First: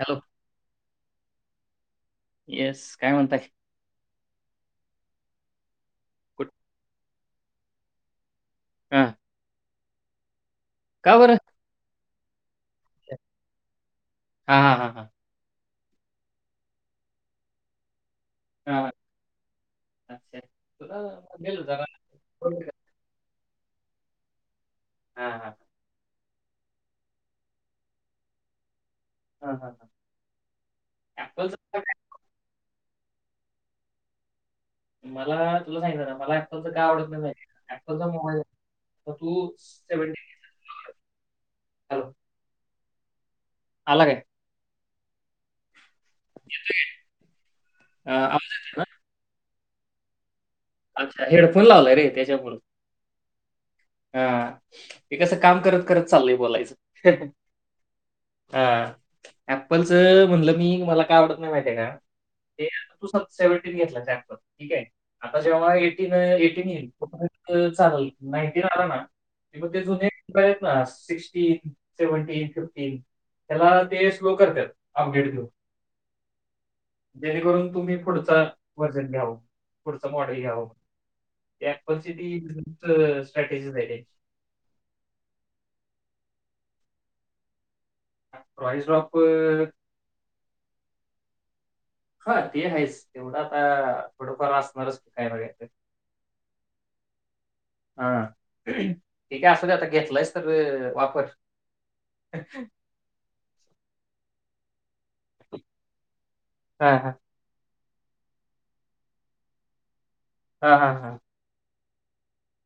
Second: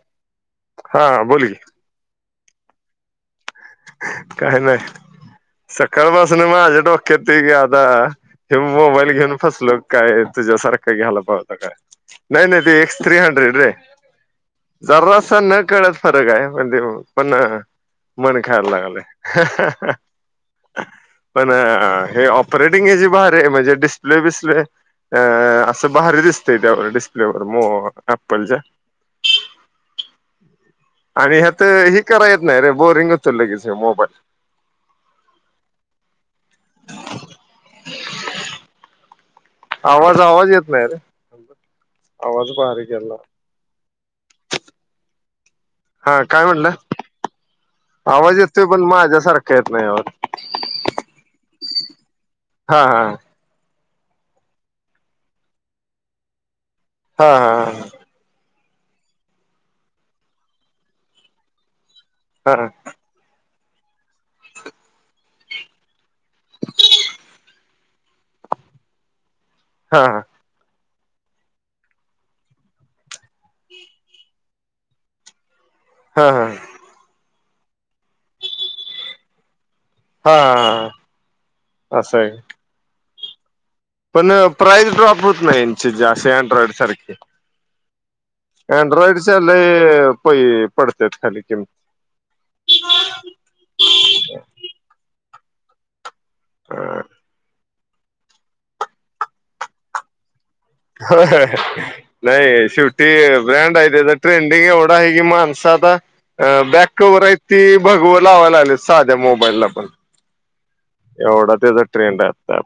Hello हा बोलिये. Yes काय म्हणताय? काय नाही सकाळ पाासून कुठ मझे डोक्या त ग आता.. हे हा मोबाईल घेऊन फसलो काय तुझ्यासारखं का घ्यायला बरं पावतं काय नाही. नाही तें एक्स थ्री हंड्रेड रे हा हा हा हा जरस नक् कळत फरक आहे म्हणजे पण मन खय हा, लागलंय. अच्छा तुला पण म्हणलेलं जरा हे ऍपल ऑपरेटिंग याची बार म्हज डिस्प्ले बिसप्ले अ हा हा असं भारीच त्याच्यावर डिस्पले [unintelligible] हा हा हा. आणि ऍपलचं हता का काय? हे करा येत नाही रे बोरिंग होत लगेच मोबाईल. मला तुला सांगित ना मला ऍपपलच काय आवडत नाय अँपलचा मोबाईल तू आवाज सेव्हन्टी आवाज येत नाही रे हॅलो आवाज बारीक यायला. आला काय. हा काय म्हटल, अं, आवाज येतोय अच्छा हेडफोन लावलाय रे त्याच्यामुूळे. हा हा, हे कस काम करत करत चाललय बोलायच. हा हा हा.. हा ऍलच म्हणल, मी मला काय आवडत नाही माहिती आहेय का? [unintelligible] हा त्या ठीक हे, आता जेव्हा एटीन एटीन येईल. एटीन आला ना, की ते हा जुने हा मोबाईल आहेत ना. सिक्टीन, सेव्हनटीन, फिफ्टीन त्याला ते स्लो करतात अपडेट घेऊन. हा हा.. जेणेकरून तुम्ही पुढचा वजन घ्याव. पुढच मॉडेल घ्यावा म्हणून, हा ते एप्पल ची असं आहे ती स्ट्रॅटेजीज आहे त्यांची. पण प्राइस ड्रॉप होत नाही यांचे जा अँड्रॉइड सारखे. प्राईस ड्रॉप अनड्रॉइडच्या ल पै पडते खाली किमती हा ते आहेच तेवढ आता थोडफार असणारच [unintelligible] [unintelligible] हह ठीक आहे. असू द्या आता घेतलायस तर अ, वापर नाही शेवटी ब्रँड आहे त्याचा ट्रेंडिंग ए माणस आता बॅक हा हा कव्हर आहेत ती, भगव लावाय लागले साध्या मोबाईलला पण, हा हा हा एवढा तेचा ट्रेंड आहे.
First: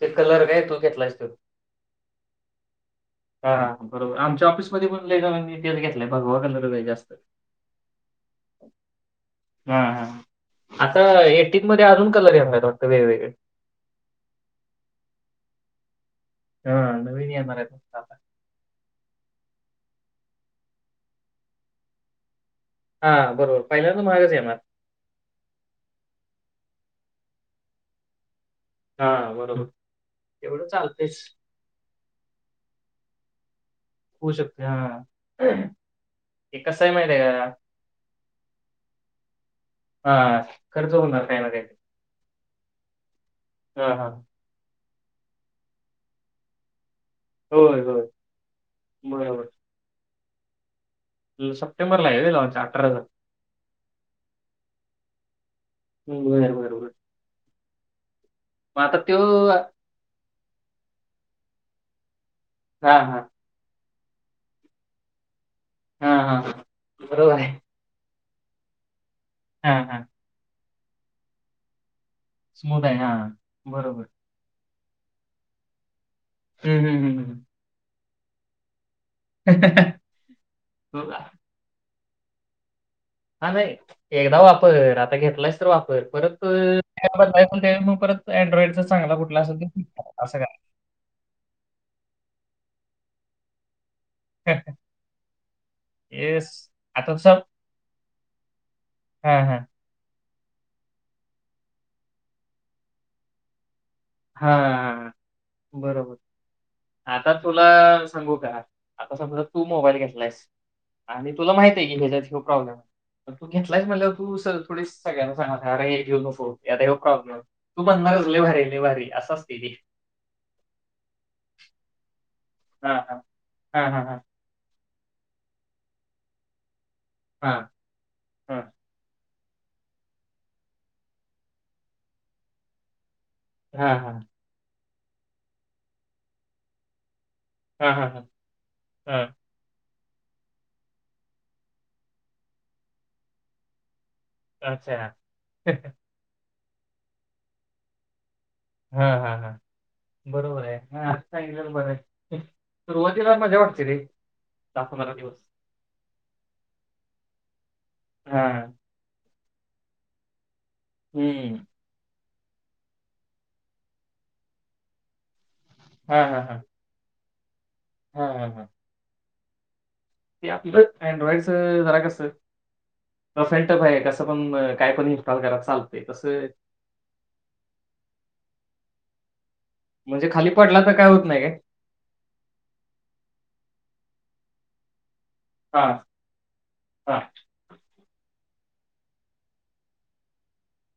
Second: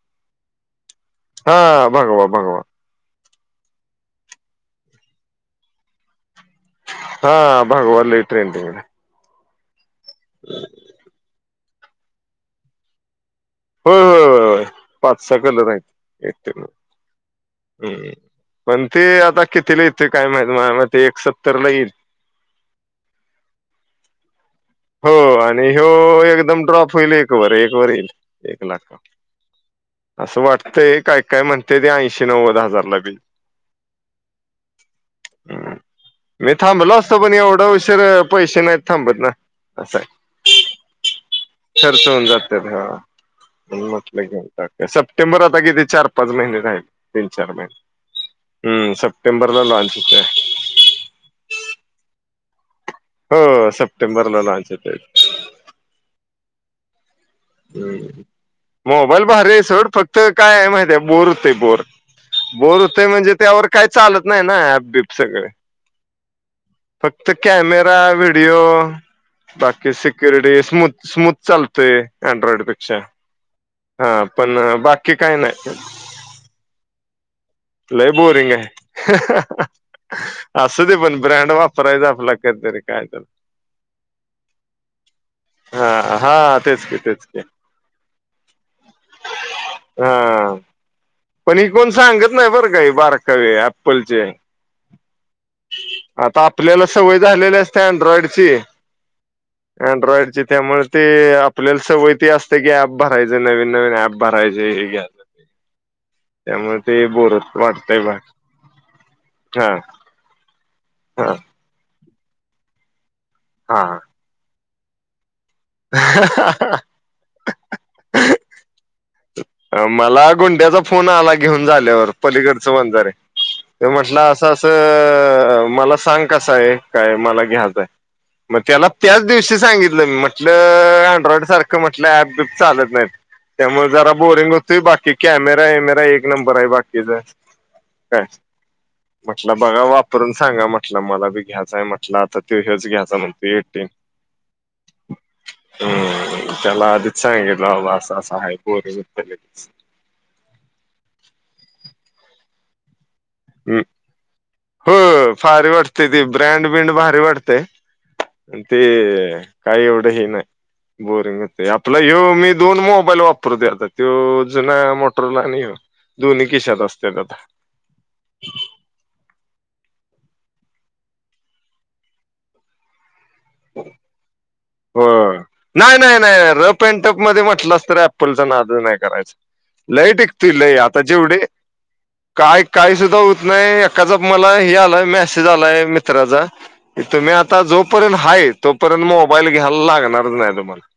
ते कलर काय तू घेतलायस तो हा भगवा, भगवा. हा बरोबर आमच्या ऑफिसमध्ये पण लय जणांनी तोच घेतलाय भगवा. कलर आहे जास्त हा भगवा लय ट्रेंडिंग ला. हा, हा आता एटीन मध्ये अजून कलर येणार आहेत वाटत वेगवेगळे होय होय होयय पाच सहा कलर आहेत. येते हा नवीन येणार हम्म आता. पण ते आता कितीला येते काय माहित ते एक सत्तरला येईल. हा बरोबर पहिल्यांद महागच येणार. हो आणि हो एकदम ड्रॉप होईल एक वर एक वर येईल. एक लाख हा बरोबर अस एवढं वाटतंय चालतंयच काय काय म्हणते ते आ एकशे नव्वद हजारलाबी होऊ शकते हा.. मी ते कसं थांबल आहे माहिती असतो आहे पण का एवढ उशिरा पैसे नाहीत थांबत ना. अस आहे. हा खर्च होणार काही ना काही खर्च होऊन जात ह. मी हा हा म्हटल की, आता काय सप्टेंबर आता किती चार पाच महिने राहिले. तीन, चार होय होय महिनेहम्म सप्टेंबरला लॉंच होतय. तूझ सप्टेंबरला आहे. [unintelligible] हो सप्टेंबर ला लाँंच होतंय. बर बर बर. हम्म मोबाईल भारी आहे. सोड फक्त काय आहे माहित आहे बोर होतंय बोर. बोर हां, होतय हां. म्हणजे, त्यावर काय चालत नाही ना ॲप बिप सगळ. हां, हां, हां. फक्त बरोबर आहे. कॅमेरा, व्हिडिओ हां, बाकी हां. सिक्युरिटी स्मूथ स्मूथ चालततय. अँड्रॉइड स्मूथ पेक्षा आहे. हां, बरोबर. हा पण बाकी काही नाही. हम् हम्म हम ह. लय बोरिंग आहे. हं. हां, असूदे पण ब्रँड वाप करायचा आपला कधी तर एक हा नाही एकदा वापर आता घेतलाइस तर वापर, हा परत हा तेच की काय मग तेच की बदलायच मग त्यावेळी मग परत. फक्त अँड्रॉइडचा चांगला कुठला असल तो फिक्स करायचा असं हा करायचं पण हे कोण सांगत नाही बरं का हे बारकावे एप्पलचे. आता येस. आपल्याला आता सवय सब झालेली असते अँड्रॉइडची हां, हां. अँड्रॉइडची त्यामुळे ते आपल्याला सवय ती असते, की ऍप भरायचे नवीन नवीन ऍप. हां, भरायचे हे हां, घ्यायचं ते बरोबर. त्यामुळे ते आता बोर तुला वाटतंय बा सांगू का आता समजा तू हा मोबाईल घेतलायस. आणि हा तुला माहित आहे की ह्याच्यात ह्यो प्रॉब्लेम आहे पण तू घेतलायस हा म्हटल्यावर तू थोडीच सगळ्यांना सांगणार. अरे घेऊ नको आता ह्यो प्रॉब्लेम आहे तू म्हणणारच लय भारी आहे लय भारी आहे मला गुंड्याचा फोन आला घेऊन झाल्यावर. पलीकडचं हा मांजर हा आहे तो हा हा म्हंटला असं असं मला सांग कसं आहे. काय मला हा घ्याचंय आहे मग हा त्याला त्याच दिवशी सांगितलं मी म्हटलं अँड्रॉइड सारखं म्हटलं ऍप बीप चालत नाहीत. हा हा. हँग होतोय बाकी कॅमेरा बीमेरा एक नंबर आहे बाकीचा हा हा काय हा हा. म्हटलं बघा वाप करून सांगा म्हटला मला बी घ्यायचाय म्हटला आता तो ह्योच घ्यायचाय म्हणतोय एटीन अच्छा. हम्म त्याला आधीच सांगितलं बाबा असं असं आहे पोर हा हा बरोबर आहे हा असं सांगितलेलं बर आहे सुरुवात तिला मजा वाटते रे दहा हो पंधरा दिवस फारी वाटते ती ब्रँड ब्रींड भारी वाटतंय हा ते. काय एवढं हे नाही बोरिंग हम्म होतय आपला ह्यो. मी दोन मोबाईल वापरतोय आता तो जुना मोटरला आहे हयो. हा हा दोन्ही हा खिशात असत्यात आता. हा हम हा ते आपलं अँड्रॉइडच जरा कस फें्टप तर एका सगळं हो नाही नाही नाही नाही, रफ अँड टफ मध्ये म्हटलास तर ऍपलचा नादच नाही करायचा. लय म्हणजे खाली टिकतोय लय पडला तर आता काय होत जेवढे नाही काय? काय काय सुद्धा होत नाही. एकाचा मला हे आलाय मेसेज आलाय हां, मित्राचा की हां. तुम्ही आता जोपर्यंत हाय तोपर्यंत मोबाईल घ्यायला लागणारच नाही तुम्हाला.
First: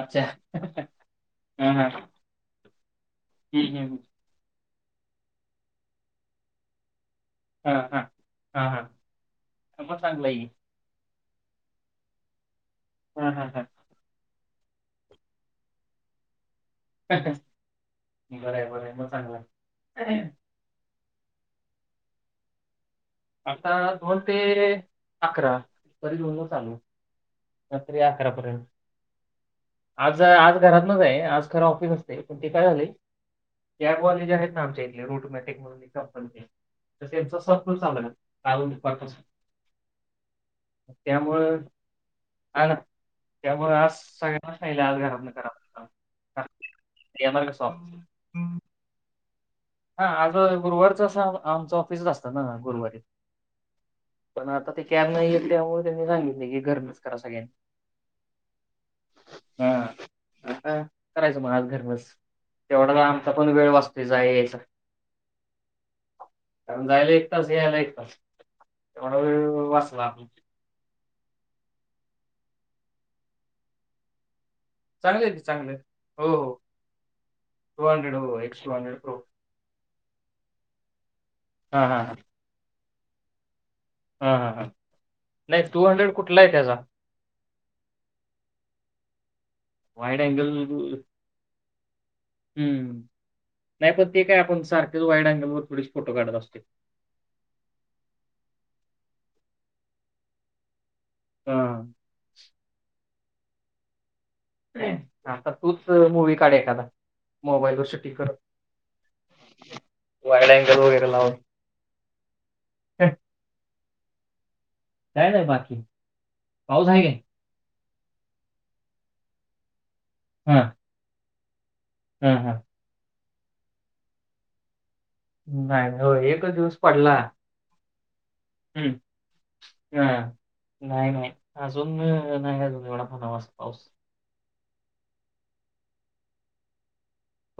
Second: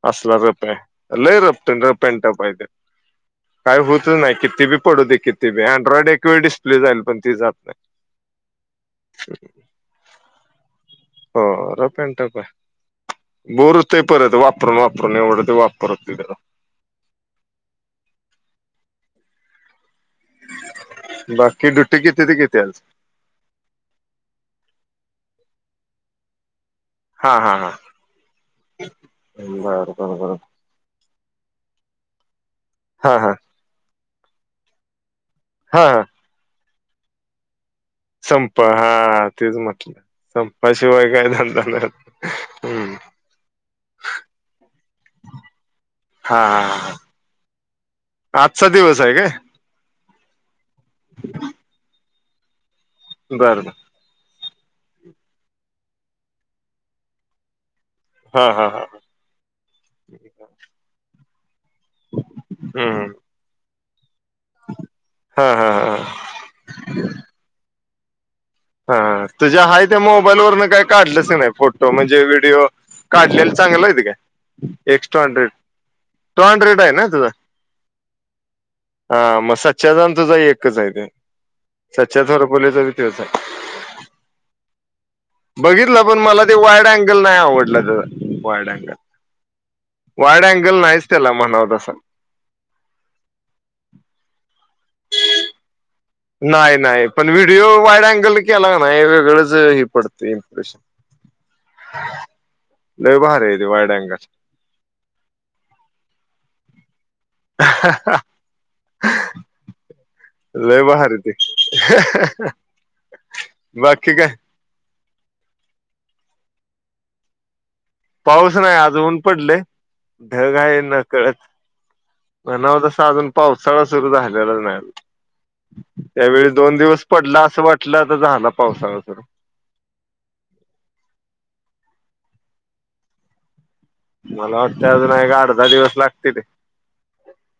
अच्छा. असला रफ आहे लय रफ हां, हां. रफ अँड टफ आहे ते. हं, काय हं, हं. होतच नाही किती बी पडू दे किती बी अँड्रॉइड एकवेेळ डिस्प्ले जाईल पण ती जात हा नाही हा हा हा मग चांगलं आहे की. हो रफ अँड टफ हां, हां, आहे हां. बोर होतयं परत वाप वापरून वापरून एवढं तर वापरतोय त्याला बरं आहे बरं आहे मग चांगलं आहे बाकी दुटी किती ते किती हाय आज? आता दोन ते अकरा. तरी दोनला चालू. हा हा हा रात्री अकरापर्यंत. बरं बरं आज बरं आज घरातन नाही आज करा ऑफिस असतय, पण ते काय झालय हा हा ट्याग वाले जे आहेत ना ते आमचे रूट ऑटोमॅटिक म्हणून हा एक हा कंपनी आहे, तर त्यांचा चालू आहे संप काल दुपारपासून. हा तेच म्हटलं. संपाशिवाय काय धंदा नाय. अ ना त्यामुळ आज सगळ्यांनाच सांगितलय आज घरातन करा म्हणून काम हा हा चालू येमर रेसोंस. [unintelligible] आजचा दिवस आहे काय आज गुरुवारच अस आमच ऑफिसच आसत ना गुरुवारी. बर बर. पण आता ते कॅर नाही येत त्यामुळे त्यांनी सांगितलय की घरनच करा सगळ्यांनी. हा हा हा हा. हा आता करायचं म आज घरनच. तेवढा आमचा पण वेळ वाचतोय जाया यायचा. हा हा हा कारण जायला एक तास, यायला एक तास. हा तेवढा वेळ तुझ्या हाय त्या वाचला आपला मोबाईल वरन काय काढलंस का नाय फोटो म्हणजे? जे व्हिडिओ काढलेल चांगल आहेत काय? एक्स्ट्रा चांगले आहे की हंड्रेड, चांगले हो टू हो हंड्रेड आहे ना तुझा? टू हंड्रेड होय, एक्स्ट्रा हंड्रेड प्रो. सच्याचा आणि तुझा एकच आहे ते हा हा हा सच्या थरपोलेचा बी तोच हाय. हा हा हा. नाही टू बघितलं हंड्रेड पण कुठला मला आहे ते त्याचा वाईट अँगल नाही आवडलं तेचा. वाईट अँगल वाईट अँगल नाहीच त्याला म्हणाव तसा. हम्म नाही पण ते काय आपण सारखं वाईट अँगल थोडी नाही नाही पण व्हिडिओ वाईट अँगलन केला कनाय वेगळंच हे पडतेय इम्प्रेशन. हां. लत भारी हाय त्यो वाईट अँगल. आता तूच मूवी् काढ एखादा. मोबाईल वर सेटींग कर वाईड अँगल लय वगैरे भारी लावून ते. हं, बाकी काय? काय नाय बाकी. पाऊस हाय काय? पाऊस नाही आज ऊन पडलय. ढग हा हाय नकळत. हा हा म्हणाव तस अजून पावसाळा सुरु झाल्याला नाही. नाही नाही हो त्यावेळी एकच दोन दिवस पडला, असं वाटलं आता झाला हम्म, पावसाळा सुरू. हा नाही नाही अजून नाही अजून एवढा म्हणावा असा पाऊस. मला वाटतय अजून एक आठ दहा दिवस लागत्या ते.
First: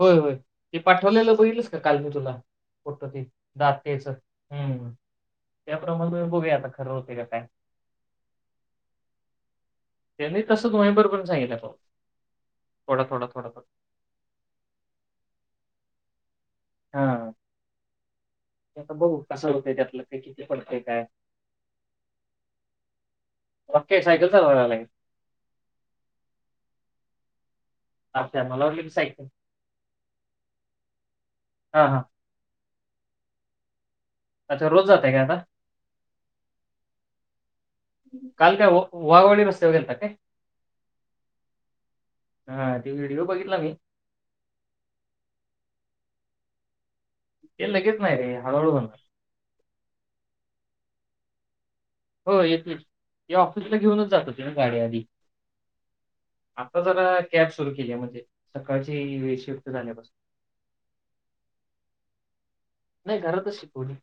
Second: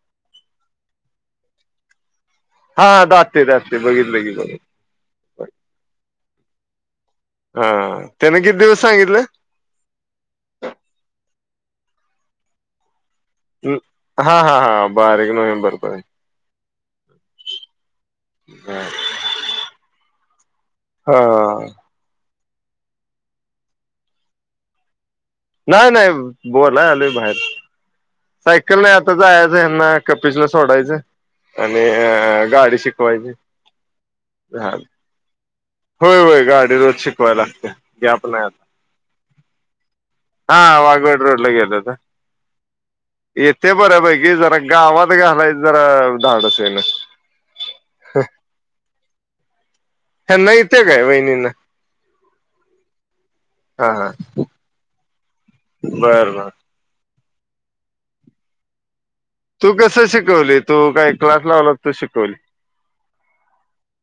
होय होय ते पाठवलेलं बघितलस का काल मी तुला? हा फोटो ते दाते दाते दातेच बघितल की बघ हम्म त्याप्रमाणे बघूया आता खरं होते का काय हा हा त्याने किती दिवस सांगितलं? त्यांनी तसं नोव्हेंबर पर्यंत सांगितल्याल. थोडा- थोडा. थोडा थोडा हा हा हा बारीक नोव्हेंबर पर्यंत. हा हा ते आता बघू कसं होतय त्यातलं काही हा हा हा वोके. सायकल चालवाय लागलाय काय? नाही नाही बोलाय आलोय बाहेर. अच्छा मला सायकल वाटलं की नाही आता जायचं हेना कपिचला सोडायचं. आणि हां, हां. अ गाडी शिक वायची. अच्छा रोज जाताय काय आता? होय होय गाडी रोज शिकवायला लागत्या गॅप नाही काल आता. काय व वाघवाडी रस्त्यावर गेलता काय? हा वाघवेड रोड ला गेलं होता. हां, ते व्हिडिओ बघितला मी. येथे बऱ्या पैकी जरा गावात घालायच जरा धाडस होई ना. ते लगेच नाही रे हळूहळू होणारं. त्यांना येते का वहिणीना हो येते ती ऑफिसला हा घेऊनच जातो होतें ना गाडी आधी बर बर आता जरा कॅब सुरू केली आहे म्हणजे सकाळची शिफ्ट तू कसं झाल्यापासून. शिकवली तू काय क्लास लावला तू शिकवली नाही घरातच शिकवली मी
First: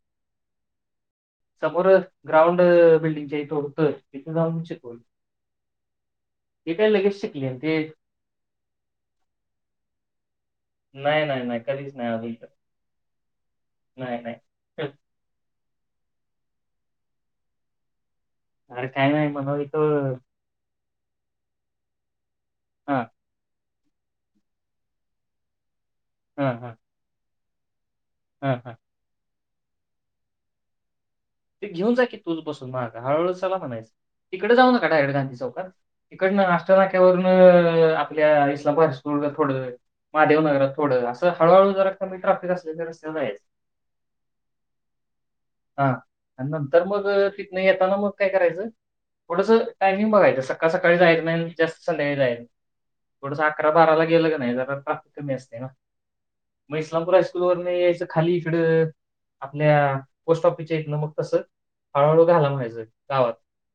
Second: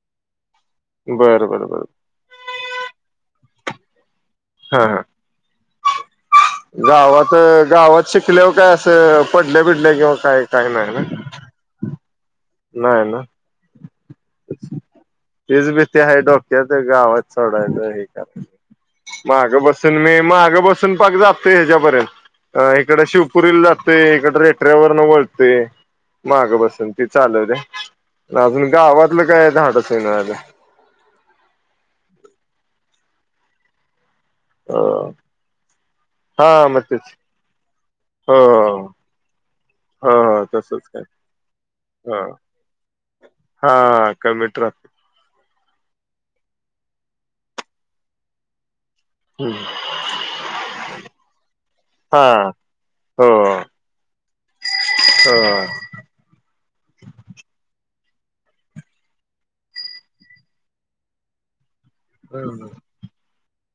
बरं बरं बरं समोर ग्राऊड अ बिल्डींगच्या इथ होत तीथ जाऊन हा शिकलो हा गावात ते गावात शिकल्यावर काय असं पडलं बिडलं किंवा काय. नाही नाही नाही कधीच नाही अजून तर नाहीय ना नाही, नाही. तेचं बे ते आहे डोक्यात गावांत सोडायचं आहे अरे काय नाही म्हणावं मागं बसून इथं मी मागं बसून पांक जातोय हेज्यापर्यंत अ इकड हां, शिवपुरीला जाते इकडं रेटऱ्यावरन वळते हां, मागं हां, बसून तिथं चालोय रे हां. आजून गावातलं काय धाडस होऊन झाले हळू चला म्हण्याचं तिकडे जाऊ नका म्हणा अ डायरेक्ट गांधी चौकात इकड हा आष्टा मग तेच नाक्यावरून हो आपल्या इस्लाबादकूल थोड थोड हो महादेव हो नगरांत तसच काय थोडं असं हळूहळू जरा कमी ह करता ट्राफिक असले तर रस्त्यावर जायचं हा कमीट्रफ हा नंतर मग तीथू येताना मग काय करायचं थोडस टायमिंग बघायचं सकाळ सकाळी जायचं नाही तर संध्याकाळी हा जायचं हो थोडंसं अकरा बाराला गेलं की थोडंसं ट्राफिक कमी हो असते ना मग इस्लामपूर हायस्कूलवर नाही यायचं खाली इकडं आपल्या पोस्ट ऑफिसच्या इथलं मग तसं हळू हळू घालाऊन द्यायचे गावांत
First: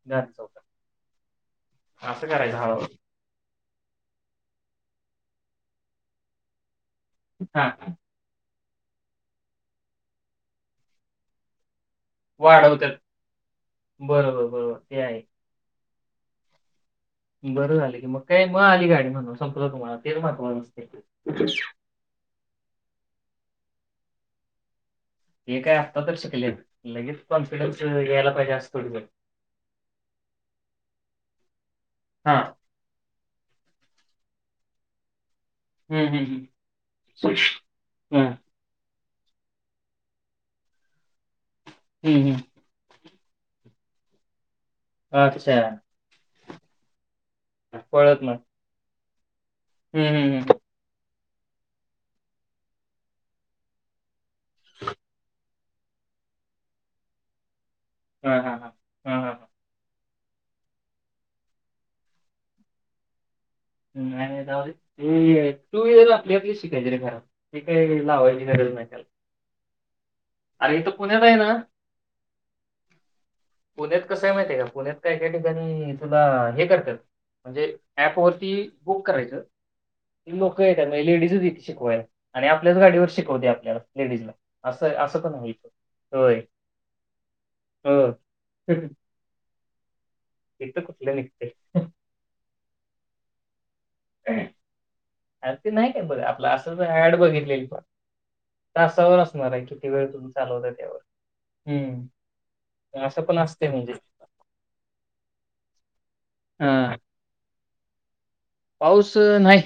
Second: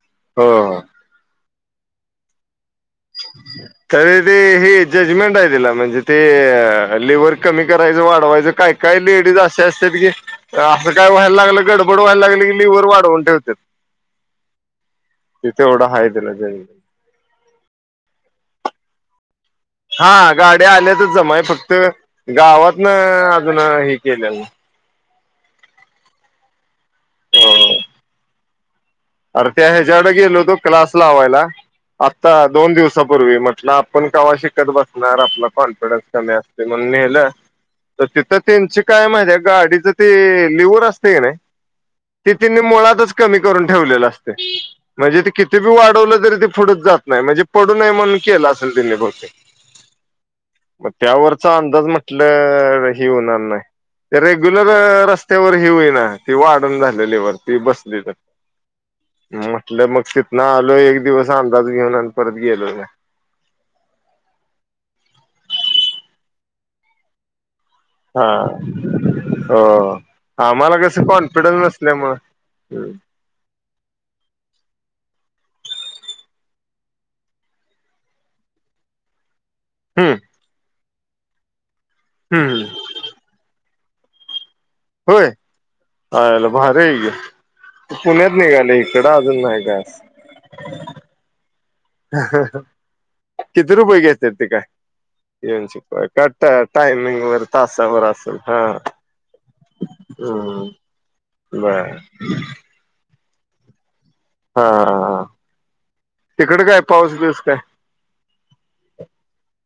जास्त हो हो. असं करायचं हळूहळू तरी ते हे जजमेंट दिले आहे तिला म्हणजे ते लीव्हर कमी हां, करायचं वाढवायचं काय काय लेडीज असे असतात की असं काय व्हायला लागलं गड बडवायला लागले की लिव्हर वाढवतात. वाढउन ठेवतात बरोबर, बरोबर. ते आहे. ते एवढं हातचं दिला जाईल बरं झाल मीळाली मग काय गाडी म्हणून संपलं तुम्हाला हा तेच महत्वाचं गाड्या असते. आल्यातच जमाय फक्तं गावांत न अजून हे केल्या वर हे काय आता तर शिकले लगेच नाही कॉन्फिडन्स या्यायला पाहिजे असे अरे त्याच्या्कडे गेलो होतो क्लास लावायला हां. आता दोन दिवसांपूर्वी म्हटलं आपणं केवा शिकत बसणारं आपलं कॉन्फिडन्स हं, हं, कमी हं. असते म्हणून नेलं अस्त तर हं, तिथं त्याची काय माझ्या गाडीच ते लिव्हर असते की नाही हं, हं. तेत्यानी मुळातच कमी करून ठेवलेल असते म्हणजे ते किती अच्छा. बी वाढवलं तरी ते फंडत जात नाही म्हणजे पडू नये म्हणून केलं असेल त्यानी भवतेक हम्म हम् हम् त्यावरचा अंदाज म्हटलं ही होणारं नाही रेग्युलर रस्त्यावर ही ही होई ना ती वाढून झालेली आहे वरती बस्ती हा हा हा म्हटलं मग तिथन आलों एक दिवस अंदाज घेऊन आणि परत गेलो ना आणि तू जाउदे तू गेला आपली शिकायची करायला हा हो अरे आमाला इथं कसं पुण्यात आहे ना, कॉन्फिडन्स नसल्यामुळें हम्म पुण्यातत कसं आहे. माहि आहे का पुण्यातत काय काय ठिकाणी तुला हे करतात म्हणजे ऍप वर त बुक करायचंय हम्म लोक येतात म्हणजे लेडीजच येती शिकवायला आणि हम्म आपल्याच गाडीवर शिकवते आपल्याला लेडीज ला होय हला भारी ये हो ग पुण्यात निघाले इकडं अजून नाही कायस इथं कुठलं निघते किती रुपये घेतात ते काय अ येऊन ते नाही काय शिकवाय बर का आपला टा असं ड टायमिंग वर बघितलेली प तासावर असेल हा तासावर असणार आहे किती वेळ चालवत हम्म त्यावर बर हम्म असं पण असते म्हणजे हा तिकड हा काय पाऊस बीस काय पाऊस नाही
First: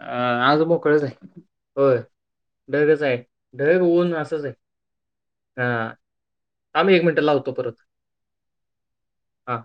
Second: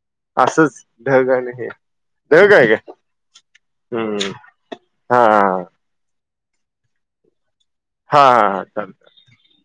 अं आज असंच बकळच ढग आहे आणि हे हो ढग काय ढगच आहे ढग होऊन हम्म असच आहे हा आम्ही एक मिनिट लावतो परत हा हा हा चाल हा